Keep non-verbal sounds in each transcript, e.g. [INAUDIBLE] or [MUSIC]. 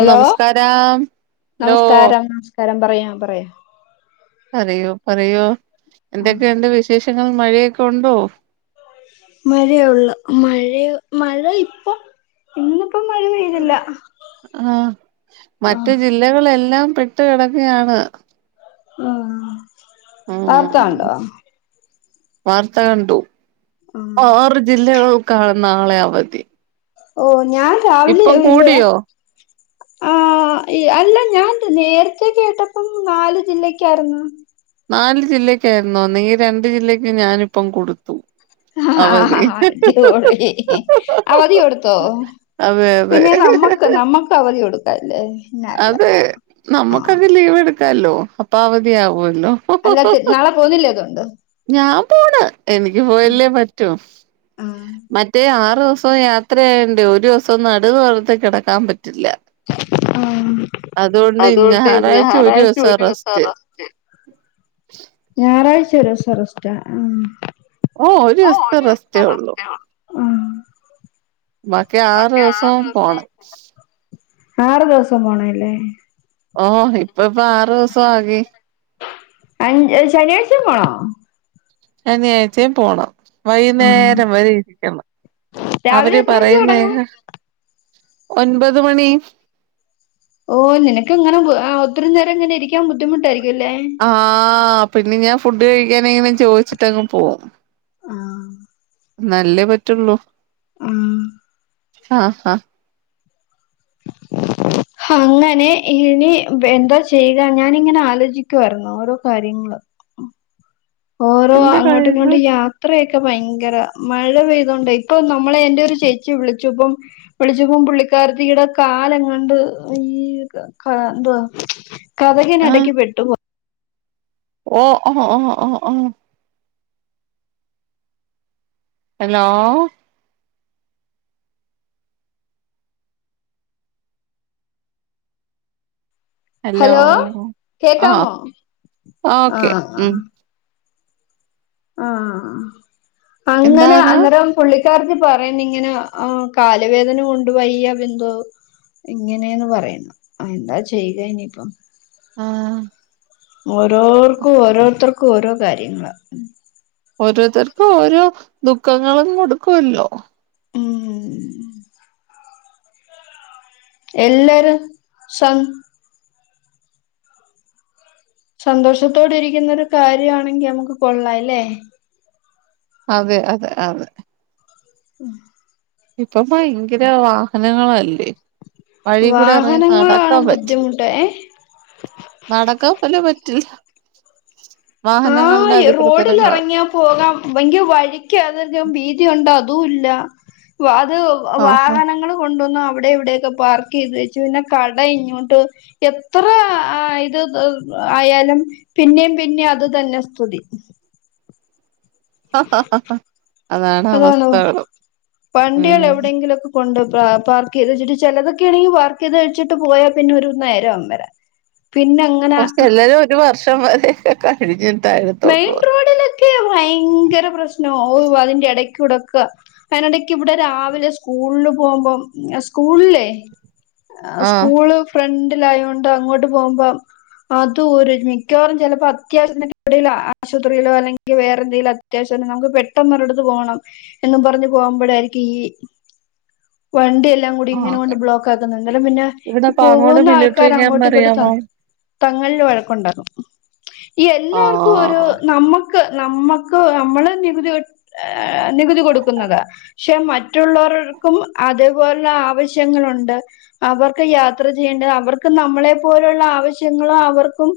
Hello നമസ്കാരം hello നമസ്കാരം നമസ്കാരം പറയാ പറയാം പറയോ പറയോ ആ എന്തൊക്കെ ഉണ്ട് വിശേഷങ്ങൾ മഴയൊക്കെ ഉണ്ടോ മഴയൊള്ള് മഴയ മഴ ഇപ്പൊ ഇന്ന് ഇപ്പ മഴ പെയ് ആഹ് മറ്റ്‌ ആഹ് ജില്ലകളെല്ലാം പെട്ട് കിടക്കയാണ് ആഹ് വാർത്ത ഉം കണ്ടോ വാർത്ത കണ്ടു ആഹ് ആറി ജില്ലകൾക്കാണ് നാളെ അവധി ഓ ഞാൻ രാവലെയ ഇപ്പം വില്ലുഹ കൂടിയോ ആഹ് അഹ് അല്ല ഞാൻ നേരത്തെ കേട്ടപ്പം നാല് ജില്ലക്കായിരുന്ന് നാല് ജില്ലക്കായിരുന്നോ നീ ഈ രണ്ട് ജില്ലക്ക് ഞാനിപ്പം കൊടു അടിപൊളി അവധി കൊടുത്തോ അതെ അതെ പിന്നെ നമ്മക്ക് നമ്മക്ക് അവധി കൊടുക്കല്ലേ അതെ നമ്മുക്കത് ലീവ് എടുക്കാലോ അപ്പ അവധി ആവുമല്ലോ അല്ലാ നാളെ പോകുന്നില്ലേ അതുകൊണ്ട് ഞാൻ പോണ് എനിക്ക് പോയല്ലേ പറ്റു ആഹ് മറ്റേ ആറു ദിവസം യാത്രയായൊണ്ടേ ഒരു ദിവസം നടുനിവർത്തി കിടക്കാൻ പറ്റില്ല ആഹ് അതുകൊണ്ട് ഞായറാഴ്ച ഒരു ദിവസം റസ്റ്റ് ഞായറാഴ്ച ഒരു ദിവസം റസ്റ്റ് മ് ഓ ഒരു ദിവസത്തെ ആഹ് റെസ്റ്റേ ഉള്ളൂ ബാക്കി ആറ് ദിവസം പോണം ആറ് ദിവസം പോണല്ലേ ഓ ഇപ്പ ഇപ്പ ആറു ദിവസം ആകി അ ശനിയാഴ്ചേമ് പോണോ അനിയാഴ്ചേമ് പോണം ആഹ് വൈകുന്നേരം വരെ ഇരിക്കണം രാവിലെ അവര് എത്ര മണിക്ക് പറയുന്നേ തൊടങ്ങും ഒൻപത് മണി ഓ നിനക്കിങ്ങനെ ഒത്തിരി നേരം ഇങ്ങനെ ഇരിക്കാൻ ബുദ്ധിമുട്ടായിരിക്കുംല്ലേ ആഹ് പിന്നെ ഞാൻ ഫുഡ് കഴിക്കാനെങ്ങനും ചോദിച്ചിട്ടങ്ങ് പോകും ആഹ് ന്നാലല്ലേ പറ്റുള്ളൂ ആഹ് ആഹ് ഹ [INAUDIBLE] അങ്ങനെ ഇനി എന്താ ചെയ്യുക ഞാനിങ്ങനെ ആലോചിക്കുവായിരുന്നു ഓരോ കാര്യങ്ങളും ഓരോ എന്റെ അങ്ങോട്ട് കഴിഞ്ഞു ഇങ്ങോട്ട് യാ ത്രയൊക്കെ ഭയങ്കര മഴ പെയ്തതോണ്ടേ ഇപ്പൊ നമ്മളെ എന്റെ ഒരു ചേച്ചി വിളിച്ചുപ്പം വിളിച്ചുപ്പം പുള്ളിക്കാരത്തിടെ കാല് എങ്ങാണ്ട് അയ് ക എന്തുവാ ആ കതകിനെടക്ക് പെട്ടു ഓ ഓഹ് ഓഹ് ഓഹ് ഓ ഹലോ ഹലോ ആഹ് കേക്കാമോ ഓക്കെ ആഹ ഉം ആഹ അങ്ങനെ എന്താണ് അന്നേരം പുള്ളിക്കാരത്തി പറയന്ന് ഇങ്ങനെ ആ കാല് വേദന കൊണ്ട് വയ്യ ബിന്തു ഇങ്ങനെയന്ന് പറയണം എന്താ ചെയ്യുക ഇനിയിപ്പം ആഹ ഓരോർക്കും ഓരോരുത്തർക്കും ഓരോ കാര്യങ്ങള ഓരോരുത്തർക്കും ഓരോ ദുഃഖങ്ങളും കൊടുക്കുവല്ലോ ഉം എല്ലാരും സം സന്തോഷത്തോടെയിരിക്കുന്ന ഒരു കാര്യണെങ്കിൽ നമുക്ക് കൊള്ളാംല്ലേ അതെ അതെ അതെ ഉം ഇപ്പൊ ഭയങ്കര വാഹനങ്ങളല്ലേ വഴിക്കൂടെറങ്ങി വാഹനങ്ങളാണ് നടക്കാൻ പറ്റില്ല ബുദ്ധിമുട്ട് ഏ നടക്കാൻ തന്നെ പറ്റില്ല ആ വാഹനങ്ങളുടെ റോഡിൽ അധിപൃതരങ്ങള് ഇറങ്ങിയാ പോകാം വിങ്ക് വഴിക്കെ വീതി ഒണ്ടോ അതും ഇല്ല വാത് ആഹ് വാഹനങ്ങള് കൊണ്ടുവന്ന് അവിടെ ഇവിടെക്കെ പാർക്ക് ചെയ്ത് വച്ച് പിന്നെ കട ഇങ്ങോട്ട് എത്ര ആ ഇത് ആയാലും പിന്നെയും പിന്നെ അത് ഇതെന്നെ സ്ഥിതി ആഹ് അതാണ് ഹലോ ഹലോ അവസ്ഥകള് ഉം വണ്ട്യള് എവിടെയെങ്കിലൊക്കെ കൊണ്ട് പാ പാർക്ക് ചെയ്ത്ച്ചിട്ട് ചെലതൊക്കെണെങ്കി പാർക്ക് ചെയ്ത് വച്ചിട്ട് പോയാ പിന്നെ ഒരുന്നേരം ഒന്നര പിന്ന [UNINTELLIGIBLE] ഒരു വർഷം വരെ കഴിഞ്ഞിട്ടായിരുന്നു മെയിൻ റോഡിലൊക്കെ ഭയങ്കര പ്രശ്നമോ ഓ അതിന്റെ ഇടയ്ക്കൂടോക്കെ അയിന്ടക് ഇവിടെ രാവിലെ സ്കൂളില് പോകുമ്പം സ്കൂള് ല്ലേ ആഹ് സ്കൂള് ഫ്രണ്ടിലായോണ്ട് അങ്ങോട്ട് പോകുമ്പോം അതും ഒരു മിക്കവാറും ചെലപ്പോ അത്യാവശ്യത്തിന് ഒക്കെ എപ്പളേലും ആശുപത്രീലോ അല്ലെങ്കിവേറെന്തെങ്കിലും അത്യാവശ്യം നമുക്ക് പെട്ടെന്നൊരിടുത്ത് പോണം എന്നും പറഞ്ഞു പോകുമ്പോഴായിരിക്കും ഈ വണ്ടിയെല്ലാം കൂടി ഇങ്ങനെ ഓക്കെ കൊണ്ട് ബ്ലോക്ക് ആക്കുന്നേ ഇന്നലെ പിന്നെ ഇവിടെ ഈ പാങ്ങോട് പോവുന്ന മിലിറ്ററി ആൾക്കാര് ക്യാമ്പ് അങ്ങോട്ടിങ്ങോട്ട് അറിയാമോ? തങ്ങളിൽ വഴക്കുണ്ടാകും എല്ലാവർക്കും ഒരു ആഹ് നമ്മക്ക് നമ്മക്ക് നമ്മള് നികുതി കെ ഏ നികുതി കൊടുക്കുന്നത പക്ഷെ മറ്റുള്ളർക്കും അതേപോലെ ആവശ്യങ്ങളുണ്ട്. അവർക്ക് യാത്ര ചെയ്യേണ്ടത് അവർക്ക് നമ്മളെ പോലുള്ള ആവശ്യങ്ങളും അവർക്കും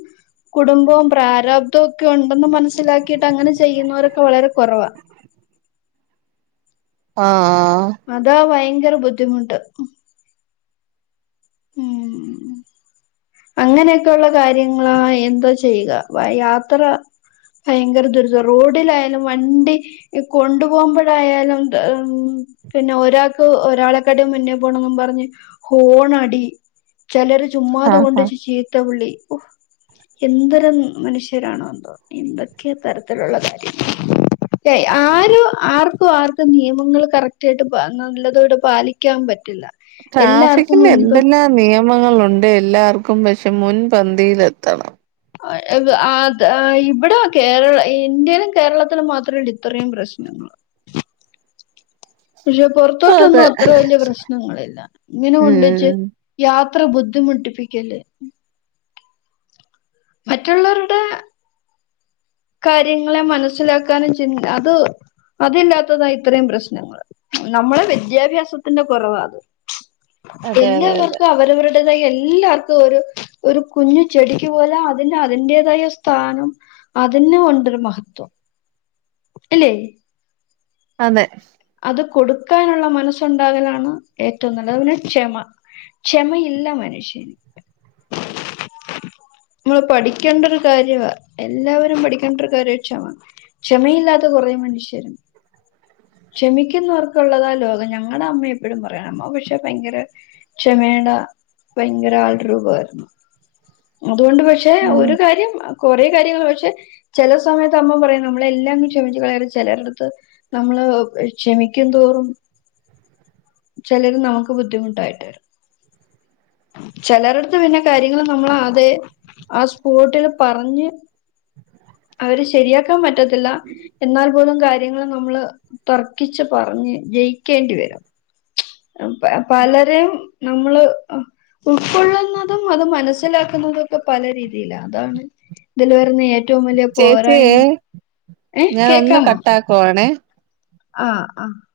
കുടുംബവും പ്രാരാബ്ധവും ഒക്കെ ഉണ്ടെന്ന് മനസ്സിലാക്കിയിട്ട് അങ്ങനെ ചെയ്യുന്നവരൊക്കെ വളരെ കുറവാ ആഹ് ആഹ് അതാ ഭയങ്കര ബുദ്ധിമുട്ട് ഉം അങ്ങനെയൊക്കെള്ള കാര്യങ്ങളാ എന്തോ ചെയ്യുക യാത്ര ഭയങ്കര ദുരിതവ റോഡിലായാലും വണ്ടി കൊണ്ടു പോകുമ്പോഴായാലും ഉം പിന്നെ ഒരാക്ക് ഒരാളെക്കാട്ടിലും മുന്നേ പോണംന്നും പറഞ്ഞ് ഹോണടി ചിലര് ചുമ്മാതെ ആഹ് കൊണ്ട് ആഹ് ചീത്ത വിളി ഒ എന്തൊരം മനുഷ്യരാണോ എന്തോ എന്തൊക്കെ തരത്തിലുള്ള കാര്യം ആരും ആർക്കും ആർക്കും നിയമങ്ങള് കറക്റ്റായിട്ട് നല്ലതോടെ പാലിക്ക ക്കാൻ പറ്റില്ല എല്ലാർക്കും ട്രാഫിക്കിന് മുൻപ് എന്തെല്ലാം നിയമങ്ങളുണ്ട് എല്ലാർക്കും പക്ഷെ മുൻപന്തിൽ എത്തണം ആഹ് ഇവിടെ കേരള ഇന്ത്യയിലും കേരളത്തിലും മാത്രണ്ട് ഇത്രയും പ്രശ്നം പക്ഷെ പൊറത്തോട്ടൊന്നും അതെ അത്ര വലൃയ പ്രശ്നങ്ങളില്ല ഇങ്ങനെ കൊണ്ടെച്ച് ഉം യാത്ര ബുദ്ധിമുട്ടിപ്പിക്കല് മറ്റുള്ളോരുടെ കാര്യങ്ങളെ മനസ്സിലാക്കാനും ചിന്ത അത് അതില്ലാത്തതാണ് ഇത്രയും പ്രശ്നങ്ങള് നമ്മളെ വിദ്യാഭ്യാസത്തിന്റെ കുറവാത് അതെ അതെ അതെ എല്ലാവർക്കും അവരവരുടെ [UNINTELLIGIBLE] എല്ലാർക്കും ഒരു ഒരു കുഞ്ഞു ചെടിക്ക് പോലും അതിന് അതിന്റേതായ സ്ഥാനം ണ്ട്. അതിനും ഒണ്ടൊരു മഹത്വം. ഇല്ലേയ് അതെ അത് കൊടുക്കാനുള്ള മനസ്സുണ്ടാകലാണ് ഏറ്റവും നല്ലത് അത് പിന്നെ ക്ഷമ ക്ഷമയില്ല മനുഷ്യന് നമ്മള് പഠിക്കേണ്ട ഒരു കാര്യവാ എല്ലാവരും പഠിക്കേണ്ട ഒരു കാര്യാ ക്ഷമ ക്ഷമയില്ലാത്ത കുറെ മണുഷ്യരുണ്ട് ക്ഷമിക്കുന്നവർക്കുള്ളതാ ലോകം ഞങ്ങടെ അമ്മയെപ്പോഴും പറയാറണ്ട് അമ്മ പക്ഷെ ഭയങ്കര ക്ഷമേടെ ഭയങ്കര ആൾ രൂപായിരുന്നു അതുകൊണ്ട് പക്ഷേ ഒരു കാര്യം കൊറേ കാര്യങ്ങൾ പക്ഷേ ചെലസമയത്ത് അമ്മ പറയും നമ്മളെല്ലാങ്ങ് ക്ഷമിച്ച് കളയരുത് ചെലരെടുത്ത് നമ്മള് ക്ഷമിക്കുന്തോറും ചിലര് നമുക്ക് ബുദ്ധിമുട്ടായിട്ട് വരും ചെലരെടുത്ത് പിന്നെ കാര്യങ്ങള് നമ്മളാ അതെ ആ സ്പോട്ടില് പറഞ്ഞ് അവര് ശരിയാക്കാൻ പറ്റത്തില്ല എന്നാൽ പോലും കാര്യങ്ങള് നമ്മള് തർക്കിച്ച് പറഞ്ഞ് ജയിക്കേണ്ടി വരും പ പലരും നമ്മള് ഉൾക്കൊള്ളുന്നതും അത് മനസ്സിലാക്കി ഇതൊക്കെ പല രീതിയിലാ അതാണ് ഇതിൽ വരുന്ന ഏറ്റവും വലിയ പോരായ്മയും ഞാനൊന്ന് കട്ടാക്കുവാണേ ആഹ് ആ